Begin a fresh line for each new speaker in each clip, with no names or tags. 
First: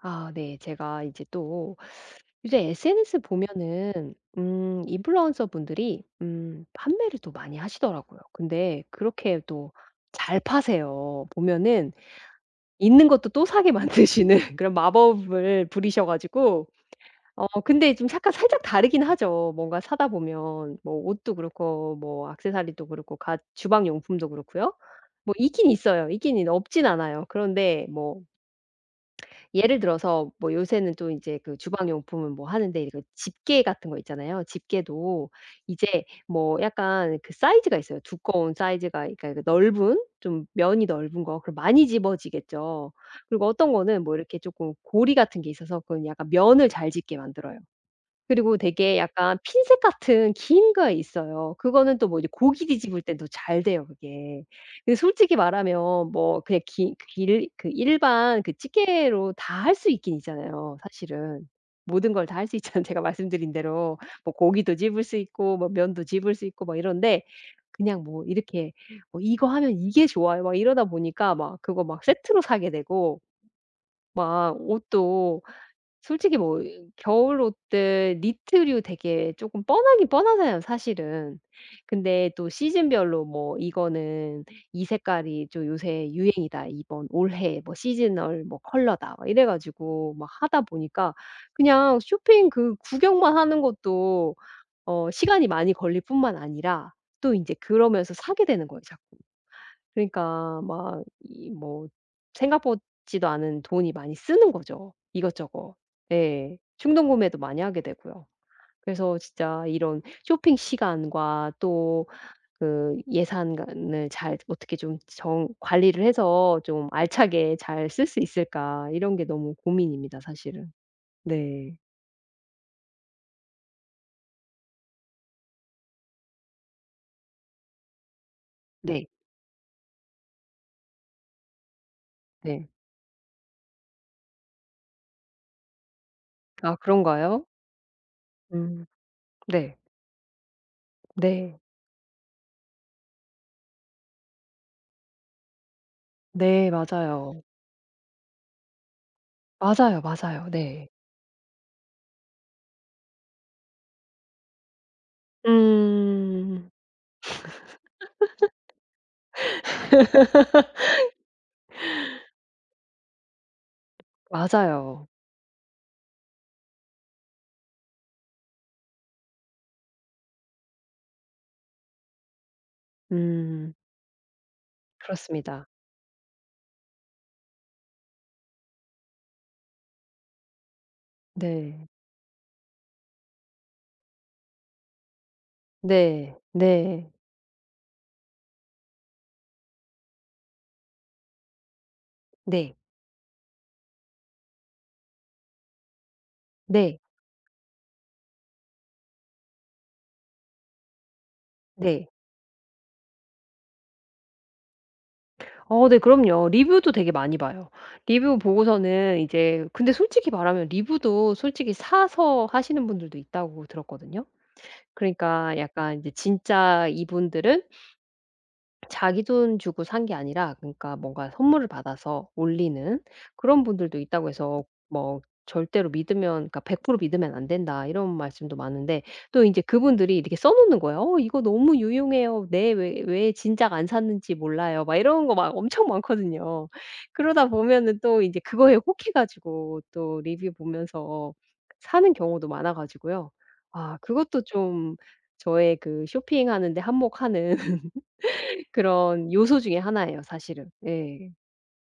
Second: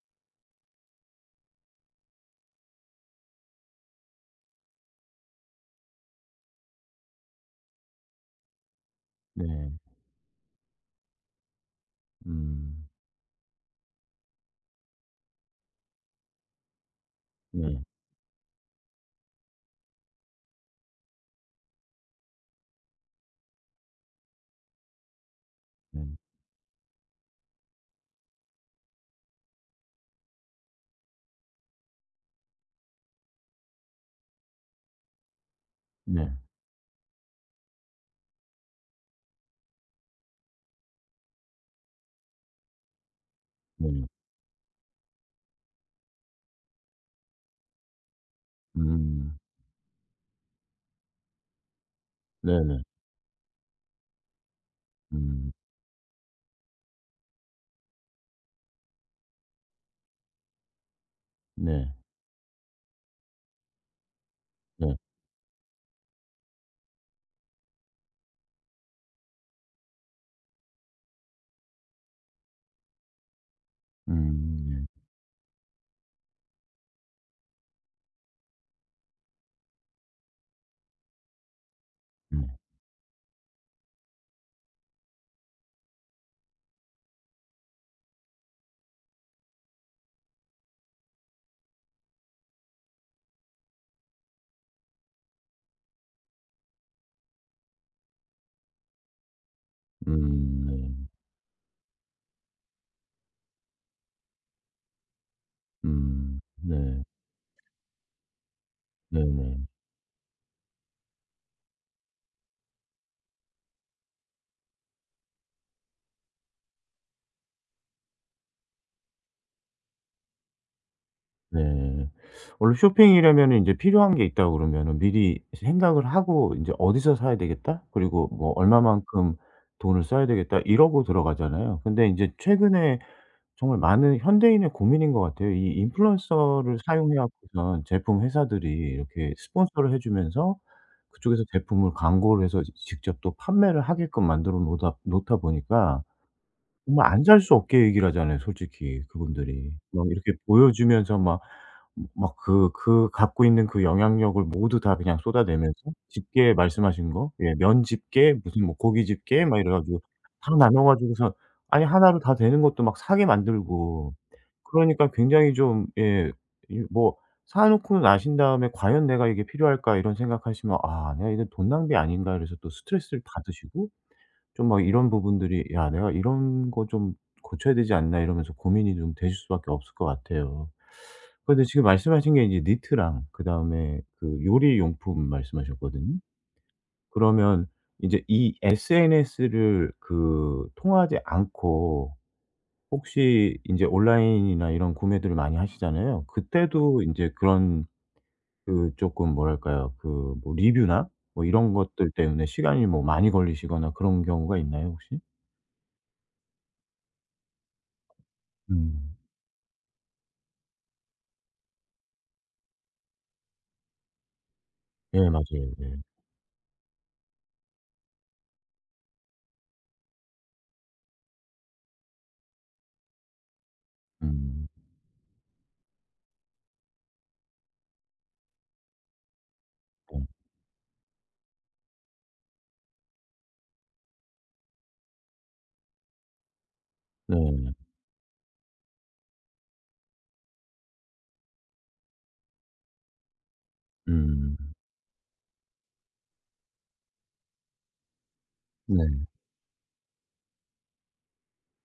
아 네. 제가 이제 또 요새 SNS 보면은 인플루언서 분들이 판매를 또 많이 하시더라고요. 근데 그렇게
네.
또 잘 파세요. 보면은
음.
있는 것도 또 사게 만드시는 그런 마법을 부리셔 가지고
네.
근데 좀 약간 살짝 다르긴 하죠. 뭔가 사다 보면 뭐 옷도 그렇고 뭐 액세서리도 그렇고 가 주방 용품도 그렇고요. 뭐 있긴
네.
있어요. 있긴 없진 않아요. 그런데 뭐 예를 들어서 뭐 요새는 또 이제 그 주방 용품은 뭐 하는데 이거 집게 같은 거 있잖아요. 집게도 이제
네.
뭐 약간 그 사이즈가 있어요. 두꺼운 사이즈가 그러니까 그 넓은 좀 면이 넓은 거 그럼 많이 집어지겠죠. 그리고 어떤 거는
네.
뭐 이렇게 조금 고리 같은 게 있어서 그건 약간 면을 잘 집게 만들어요. 그리고 되게
음.
약간 핀셋 같은 긴 거 있어요. 그거는 또 뭐 이제 고기
네네.
뒤집을 땐 더 잘 돼요 그게. 근데 솔직히
음.
말하면 뭐 그냥 기 길 그 일반 그 찌개로 다 할 수 있긴 있잖아요 사실은.
네.
모든 걸 다 할 수 있잖아요 제가 말씀드린 대로. 뭐 고기도
네.
집을 수 있고 뭐 면도 집을 수 있고 막 이런데 그냥 뭐 이렇게 뭐 '이거 하면 이게 좋아요.' 막 이러다 보니까 막 그거 막 세트로 사게 되고 막
음. 네.
옷도 솔직히 뭐 겨울 옷들 니트류 되게 쪼끔 뻔하긴 뻔하잖아요 사실은. 근데
네.
또 시즌별로 뭐 이거는 "이 색깔이 좀 요새 유행이다. 이번 올해 뭐 시즈널 뭐 컬러다." 막 이래 가지고 막 하다 보니까 그냥 쇼핑 그 구경만 하는 것도 시간이 많이 걸릴 뿐만 아니라 또 인제 그러면서 사게 되는 거예요 자꾸. 그러니까
음. 네.
막 이 뭐 생각 보지도 않은 돈이 많이 쓰는 거죠, 이것저것.
음.
예.
네.
충동 구매도 많이 하게 되고요. 그래서 진짜
네네.
이런 쇼핑 시간과 또 그 예산을 잘 어떻게 좀 정 관리를 해서 좀 알차게 잘 쓸 수 있을까 이런 게 너무 고민입니다, 사실은. 네.
네. 원래 쇼핑이라면은 인제 필요한 게 있다고 그러면은 미리 생각을 하고 인제 '어디서 사야 되겠다. 그리고 뭐
네.
얼마만큼 돈을 써야 되겠다.' 이러고 들어가잖아요. 근데 인제
네.
최근에 정말 많은 현대인의 고민인 것 같아요. 이
아
인플루언서를 사용해
그런가요?
갖고선 제품 회사들이
음.
이렇게
네.
스폰서를 해 주면서 그쪽에서
네.
제품을 광고를 해서 지 직접 또 판매를 하게끔 만들어 놓다 보니까
네.
정말 안 살
맞아요.
수 없게 얘기를 하잖아요 솔직히 그분들이.
맞아요,
막 이렇게
맞아요. 네.
보여주면서 막 그 갖고 있는 그 영향력을 모두 다 그냥 쏟아내면서 집게
음.
말씀하신 거 예 면 집게 무슨 뭐 고기 집게 막 이래 가지고 다 나눠 가지고서 아니 하나로 다 되는 것도 막 사게 만들고 그러니까
맞아요.
굉장히 좀 예 이 뭐 사 놓고 나신 다음에 '과연 내가 이게 필요할까?' 이런 생각하시면 '아 내가 이건 돈 낭비 아닌가?' 이래서 또 스트레스를
음.
받으시고 좀 막 이런 부분들이
그렇습니다.
'야 내가 이런 거 좀 고쳐야 되지 않나?' 이러면서 고민이 좀 되실 수밖에 없을 것 같아요. 근데 지금
네.
말씀하신 게 이제 니트랑 그다음에 그 요리 용품 말씀하셨거든요.
네. 네.
그러면 인제 이 SNS를 그 통하지 않고
네.
혹시 이제 온라인이나 이런 구매들을 많이 하시잖아요.
네.
그때도 인제 그런 그 쪼끔 뭐랄까요? 그 뭐 리뷰나 뭐 이런
네.
것들 때문에 시간이 뭐 많이 걸리시거나 그런 경우가 있나요 혹시?
어 네 그럼요. 리뷰도 되게 많이 봐요. 리뷰
음.
보고서는 이제 근데 솔직히 말하면 리뷰도 솔직히 사서 하시는 분들도 있다고 들었거든요.
예
그러니까
맞아요. 네.
약간 이제 진짜 이분들은 자기 돈 주고 산 게 아니라 그러니까 뭔가 선물을 받아서 올리는 그런 분들도 있다고 해서
음.
뭐 절대로 믿으면 그러니까 "100% 믿으면 안 된다." 이런 말씀도 많은데 또 인제 그분들이
네.
이렇게 써 놓는 거예요. "어 이거 너무 유용해요. 네 왜 진작 안 샀는지 몰라요." 막 이런 거 막 엄청 많거든요.
네.
그러다 보면은 또 인제 그거에 혹해 가지고 또 리뷰 보면서 사는 경우도 많아 가지고요. 아 그것도
음.
좀 저의 그 쇼핑하는 데 한몫하는
네.
그런 요소 중에 하나예요 사실은. 예.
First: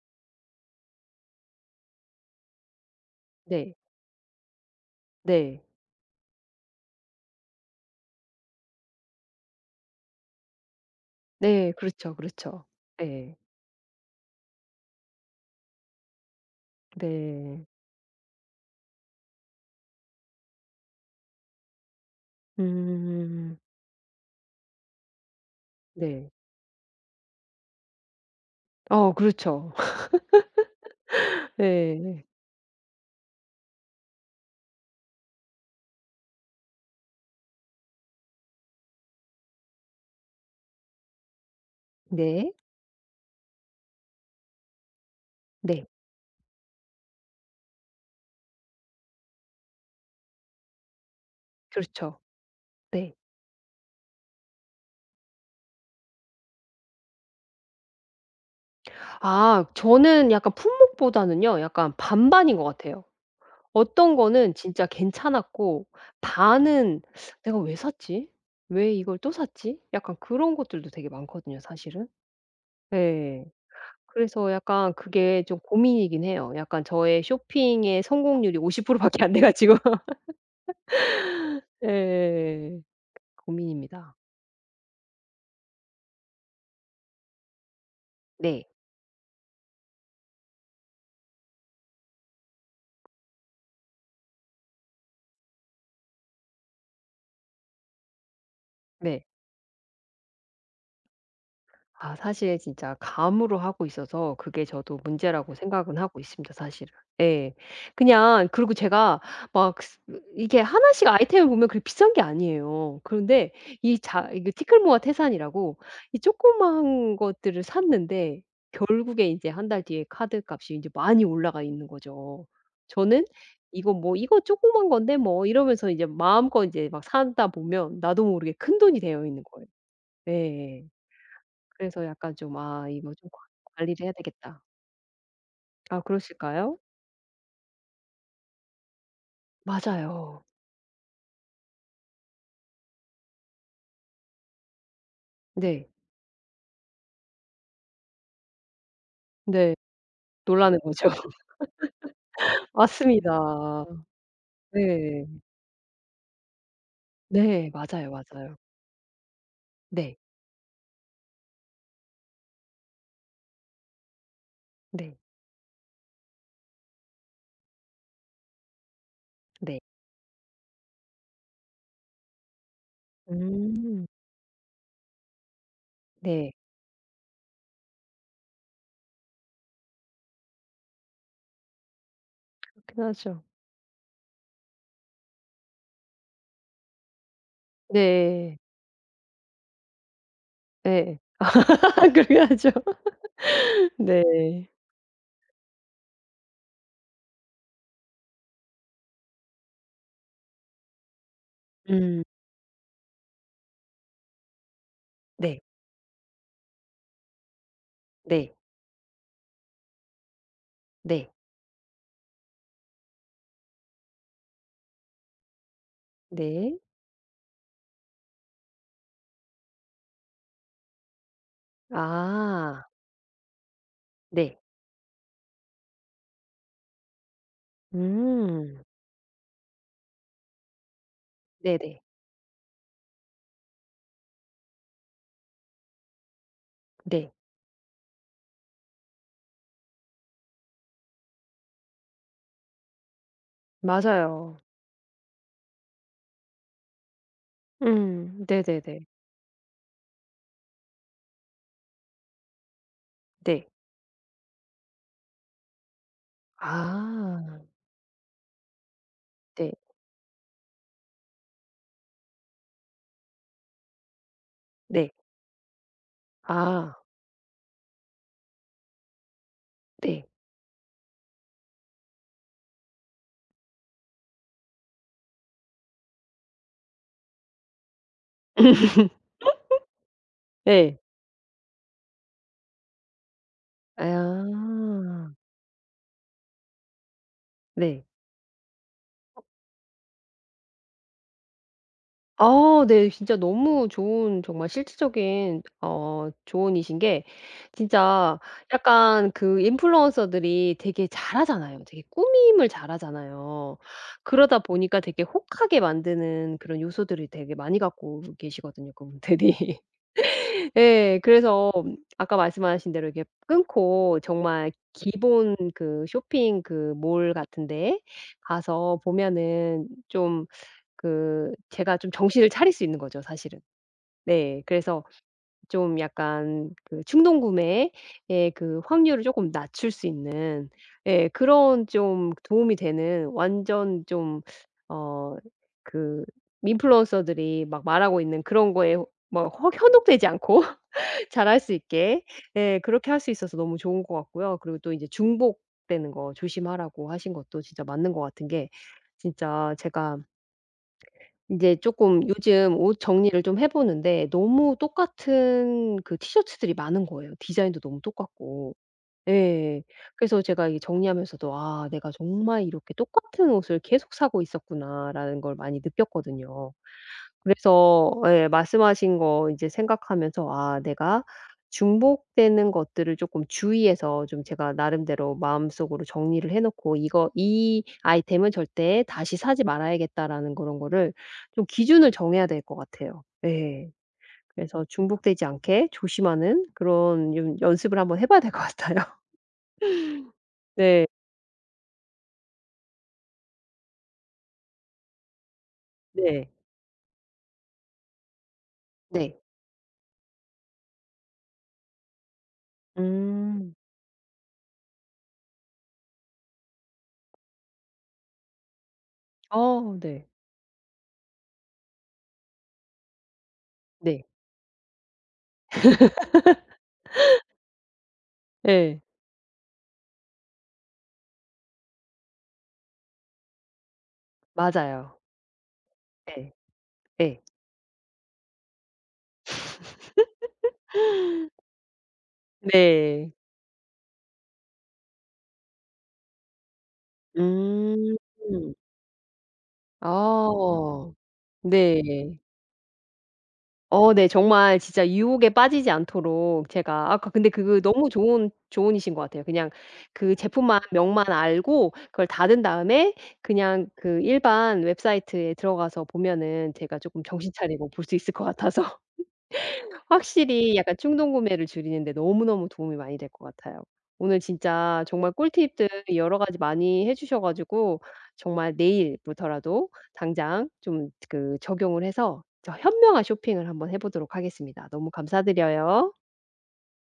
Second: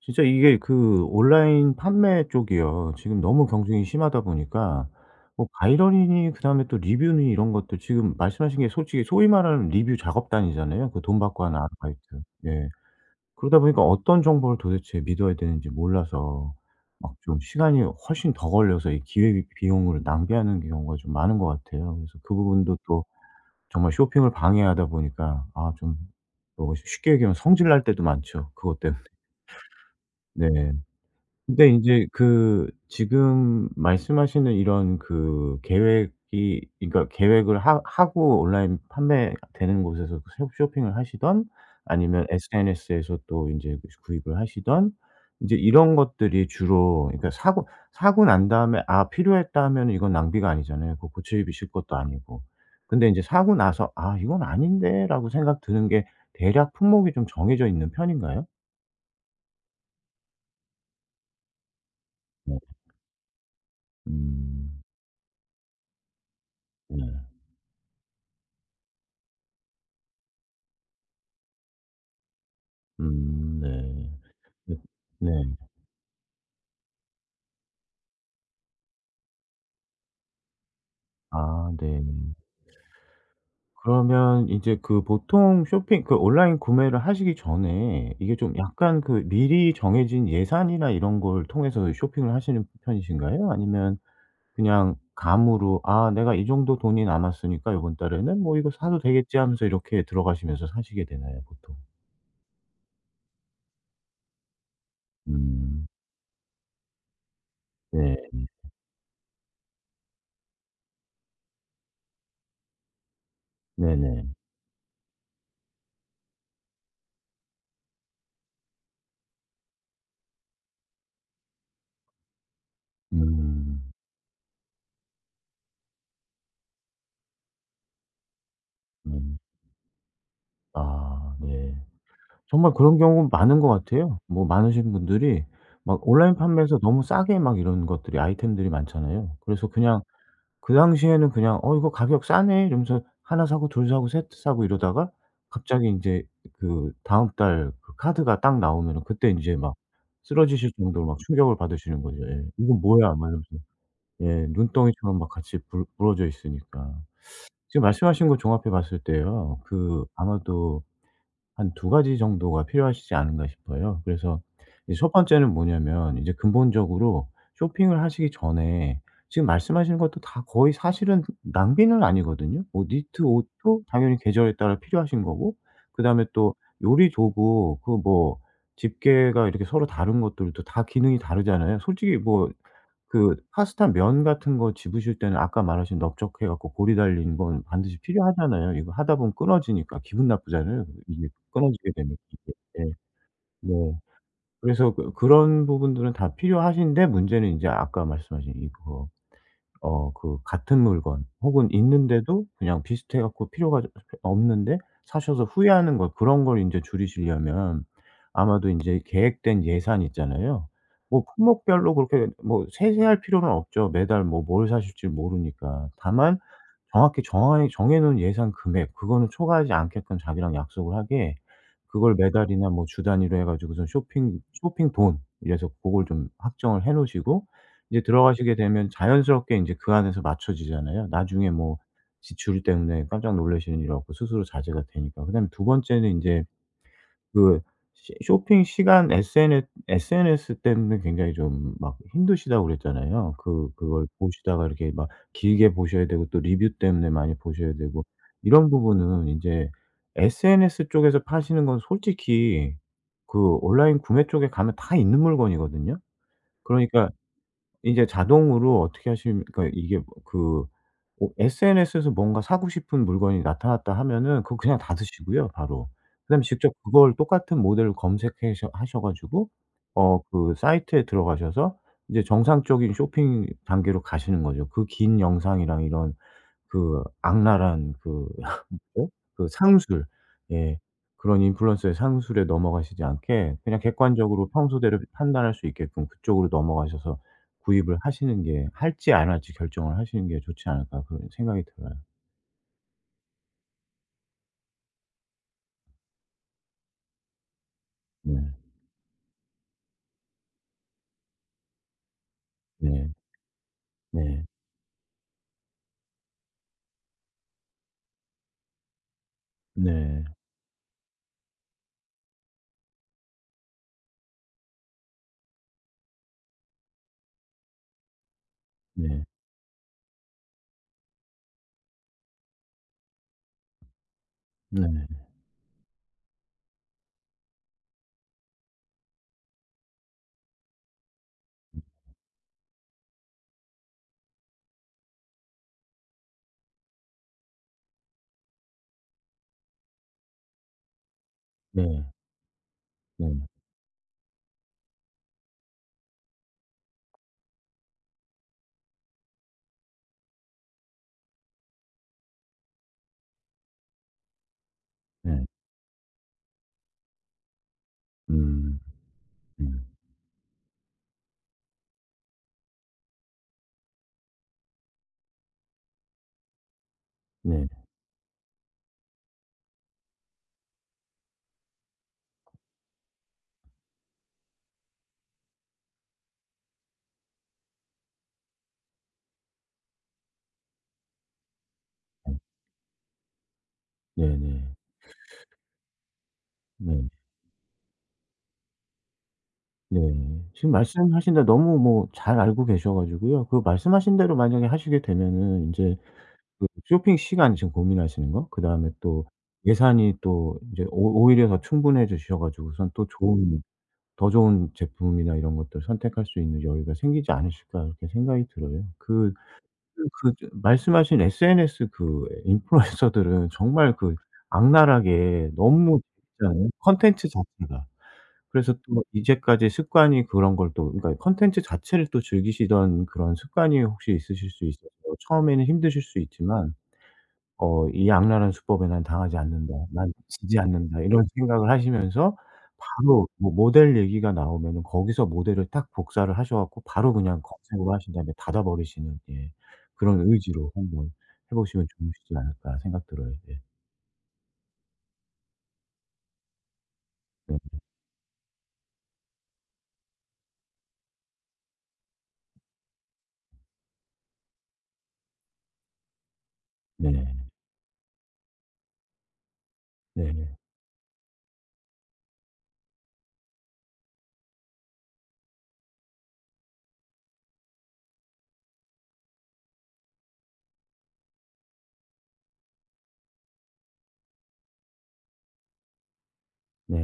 진짜 이게 그 온라인 판매 쪽이요. 지금 너무
네.
경쟁이 심하다 보니까 뭐
네.
바이럴이니 그다음에 또 리뷰니 이런 것들 지금 말씀하신 게 솔직히 소위 말하는 리뷰 작업단이잖아요 그 돈 받고 하는
네.
아르바이트.
그렇죠, 그렇죠.
예.
네,
그러다 보니까 어떤 정보를 도대체 믿어야 되는지 몰라서 막 좀
네.
시간이 훨씬 더 걸려서 이 기회 비용을 낭비하는 경우가 좀 많은 것 같아요. 그래서 그 부분도 또
음.
정말 쇼핑을 방해하다 보니까 아 좀
네.
뭐 쉽게 얘기하면 성질 날 때도 많죠, 그것 때문에.
어 그렇죠.
네. 근데 인제
네,
그 지금 말씀하시는 이런 그 계획이 그러니까 계획을 하 하고 온라인 판매되는 곳에서 그 쇼 쇼핑을 하시든 아니면
네.
SNS에서 또 인제 그 구입을 하시든 인제
네.
이런 것들이 주로 그러니까 사고 난 다음에 '아 필요했다.' 하면은 이건 낭비가 아니잖아요. 그 고쳐입으실 것도
그렇죠.
아니고. 근데
네.
인제 사고 나서 '아 이건 아닌데.'라고 생각 드는 게 대략 품목이 좀 정해져 있는 편인가요?
아 저는 약간 품목보다는요 약간
네.
반반인 것 같아요. 어떤 거는
음.
진짜 괜찮았고 반은
네.
'내가 왜 샀지? 왜 이걸 또 샀지?' 약간 그런 것들도 되게 많거든요 사실은. 네.
네.
그래서
네.
약간
네.
그게 좀 고민이긴 해요. 약간 저의 쇼핑의 성공률이 50% 밖에 안 돼 가지고
아 네.
예예예 고민입니다.
그러면 이제 그 보통 쇼핑 그 온라인 구매를 하시기 전에 이게 좀
네.
약간 그 미리 정해진 예산이나 이런 걸 통해서 쇼핑을 하시는 편이신가요? 아니면 그냥 감으로 '아 내가 이 정도 돈이 남았으니까 요번 달에는 뭐 이거 사도
네.
되겠지.' 하면서 이렇게 들어가시면서 사시게 되나요 보통?
아 사실 진짜 감으로 하고 있어서 그게 저도 문제라고
음.
생각은 하고 있습니다 사실은. 예.
네.
그냥 그리고 제가 막 스 이게 하나씩 아이템을 보면 그렇게 비싼 게 아니에요. 그런데 이 자
네네.
이게 티끌모아 태산이라고 이 조그만 것들을 샀는데 결국에 이제 1달 뒤에 카드값이 이제 많이 올라가 있는 거죠. 저는
음.
이거 뭐 '이거 조그만 건데 뭐.' 이러면서 이제 마음껏 이제 막 사다 보면 나도 모르게 큰돈이 되어
음.
있는 거예요. 네, 예
아 네.
그래서 약간 좀
정말
'아
그런
이거
경우
좀 관
많은 것
관리를 해야
같아요. 뭐
되겠다.'
많으신 분들이 막
아
온라인 판매에서
그러실까요?
너무 싸게 막 이런 것들이 아이템들이 많잖아요. 그래서 그냥
맞아요.
그 당시에는 그냥 '어 이거 가격 싸네.' 이러면서 하나 사고 둘 사고 세트 사고 이러다가 갑자기
네.
인제 그 다음 달 그 카드가 딱 나오면은 그때 인제 막
네.
쓰러지실
놀라는 거죠.
정도로 막 충격을 받으시는 거죠. 예. '이건 뭐야?' 막
맞습니다.
이러면서. 예. 눈덩이처럼
네.
막 같이 불 부러져 있으니까.
네.
지금
맞아요,
말씀하신 거
맞아요.
종합해 봤을 때요. 그
네.
아마도 한 두 가지 정도가 필요하시지 않은가 싶어요. 그래서 이 첫
네.
번째는 뭐냐면 이제 근본적으로 쇼핑을 하시기 전에 지금
네.
말씀하시는 것도 다 거의 사실은 낭비는 아니거든요. 뭐 니트 옷도
음.
당연히 계절에 따라 필요하신 거고 그다음에
네.
또 요리 도구 그 뭐 집게가 이렇게 서로 다른 것들도 다 기능이 다르잖아요. 솔직히 뭐
그렇긴
그
하죠.
파스타 면 같은 거 집으실 때는 아까 말하신 넓적해 갖고 고리 달린 건 반드시
네.
필요하잖아요. 이거 하다 보면 끊어지니까 기분 나쁘잖아요.
네
이게 끊어지게 되면
그렇긴
이게.
하죠.
예. 네.
네.
그래서 그 그런 부분들은 다 필요하신데 문제는 인제 아까 말씀하신 이거 어 그 같은 물건 혹은
음.
있는데도 그냥 비슷해 갖고 필요가 없는데 사셔서
네.
후회하는 것 그런 걸 인제 줄이시려면
네.
아마도 인제 계획된 예산 있잖아요. 뭐
네.
품목별로 그렇게 뭐 세세할 필요는 없죠. 매달 뭐 뭘 사실지 모르니까. 다만
네.
정확히 정하 정해 놓은 예산 금액 그거는 초과하지 않게끔 자기랑 약속을 하게 그걸 매달이나
아.
뭐 주 단위로 해 가지고선 쇼핑,
네.
쇼핑 돈 이래서 고걸 좀 확정을 해 놓으시고 이제 들어가시게
음.
되면 자연스럽게 인제 그 안에서 맞춰지잖아요. 나중에 뭐
네네.
지출 때문에 깜짝 놀라시는 일 없고 스스로 자제가 되니까. 그다음에 두 번째는 인제
네.
그 시 쇼핑 시간 SNS 때문에 굉장히 좀 막 힘드시다고 그랬잖아요. 그 그걸
맞아요.
보시다가 이렇게 막 길게 보셔야 되고 또 리뷰 때문에 많이 보셔야 되고
음.
이런
네네네.
부분은 인제 SNS 쪽에서 파시는 건 솔직히 그
네.
온라인 구매 쪽에 가면 다 있는 물건이거든요. 그러니까
아
이제 자동으로 어떻게 하시면 그러니까
네.
이게 뭐 그 어 SNS에서 뭔가 사고 싶은 물건이 나타났다 하면은 그거 그냥 닫으
네.
시고요 바로. 그다음에 직접
아
그걸 똑같은 모델을 검색해셔 하셔 가지고 어
네.
그 사이트에 들어가셔서 이제 정상적인 쇼핑 단계로 가시는 거죠. 그 긴 영상이랑 이런 그 악랄한 그 네? 그 상술. 예.
네.
그런 인플루언서의 상술에 넘어가시지 않게 그냥
아
객관적으로 평소대로 판단할 수 있게끔 그쪽으로 넘어가셔서 구입을
네.
하시는 게 할지 안 할지 결정을 하시는 게 좋지 않을까 그런 생각이 들어요.
아 네. 진짜 너무 좋은 정말 실질적인 조언이신 게
네.
진짜 약간 그 인플루언서들이 되게 잘하잖아요. 되게 꾸밈을
네.
잘하잖아요.
네.
그러다 보니까 되게 혹하게 만드는 그런 요소들을 되게 많이 갖고 계시거든요, 그분들이.
네.
예. 그래서 아까 말씀하신 대로 이렇게 끊고 정말 기본 그 쇼핑 그 몰 같은 데에 가서
네.
보면은 좀 그 제가 좀 정신을 차릴 수 있는 거죠 사실은. 네.
네.
그래서 좀 약간 그 충동 구매의 그 확률을 쪼끔 낮출 수 있는 예 그런 좀 도움이 되는 완전 좀 어 그 인플루언서들이 막 말하고 있는 그런 거에 뭐 허 현혹되지 않고 잘할 수
네.
있게 예 그렇게 할 수
네.
있어서 너무 좋은 것 같고요. 그리고 또 이제 중복되는 거 조심하라고 하신 것도 진짜 맞는 것 같은 게 진짜 제가 이제 조금 요즘 옷 정리를 좀 해 보는데 너무
네.
똑같은 그 티셔츠들이 많은 거예요. 디자인도 너무 똑같고.
음.
예.
음.
그래서 제가 이 정리하면서도 '아 내가 정말 이렇게 똑같은 옷을 계속 사고 있었구나.'라는 걸 많이 느꼈거든요.
네.
그래서 예 말씀하신 거 이제 생각하면서 '아 내가 중복되는 것들을 조금 주의해서 좀 제가 나름대로 마음속으로 정리를 해 놓고 이거 이 아이템은 절대 다시 사지 말아야겠다.'라는 그런 거를 좀 기준을
네.
정해야 될 것 같아요. 예.
네네.
그래서 중복되지 않게 조심하는
네.
그런 연 연습을 한번 해 봐야 될 것 같아요.
네. 네. 지금
네.
말씀하신 대로 너무 뭐 잘 알고 계셔 가지고요. 그 말씀하신 대로 만약에 하시게 되면은 인제
네.
그 쇼핑 시간 지금 고민하시는 거 그다음에 또
네.
예산이 또 이제 오 오히려 더 충분해 주셔 가지고선 또 좋은
음.
더 좋은 제품이나 이런 것들을 선택할 수 있는 여유가 생기지 않으실까 이렇게 생각이 들어요. 그
어 네.
그 말씀하신 SNS 그 인플루언서들은 정말 그
네.
악랄하게 너무 재밌잖아요 콘텐츠 자체가. 그래서
네.
또 이제까지 습관이 그런 걸 또 그러니까 컨텐츠 자체를 또 즐기시던 그런 습관이 혹시 있으실 수 있어서
맞아요.
처음에는 힘드실 수
네.
있지만
네.
어 '이 악랄한 수법에 난 당하지 않는다. 난 지지 않는다.' 이런 생각을 하시면서 바로
네.
뭐 모델 얘기가 나오면은 거기서 모델을 딱 복사를 하셔 갖고 바로 그냥 검색으로 하신
음.
다음에 닫아 버리시는 예 그런 의지로 한번
아.
해 보시면
네.
좋으시지 않을까 생각 들어요. 예.
어 네. 정말 진짜 유혹에 빠지지 않도록 제가 아까 근데
네.
그거 너무 좋은 조언이신 것 같아요. 그냥 그 제품만 명만 알고 그걸 닫은 다음에 그냥 그 일반 웹사이트에 들어가서 보면은 제가 쪼끔
네.
정신 차리고 볼 수 있을 것 같아서.
네.
확실히 약간 충동 구매를 줄이는 데 너무너무 도움이 많이 될 것 같아요. 오늘 진짜 정말 꿀팁들 여러 가지 많이 해 주셔 가지고 정말 내일부터라도 당장 좀 그 적용을 해서 저 현명한 쇼핑을 한번 해 보도록 하겠습니다. 너무 감사드려요.
네.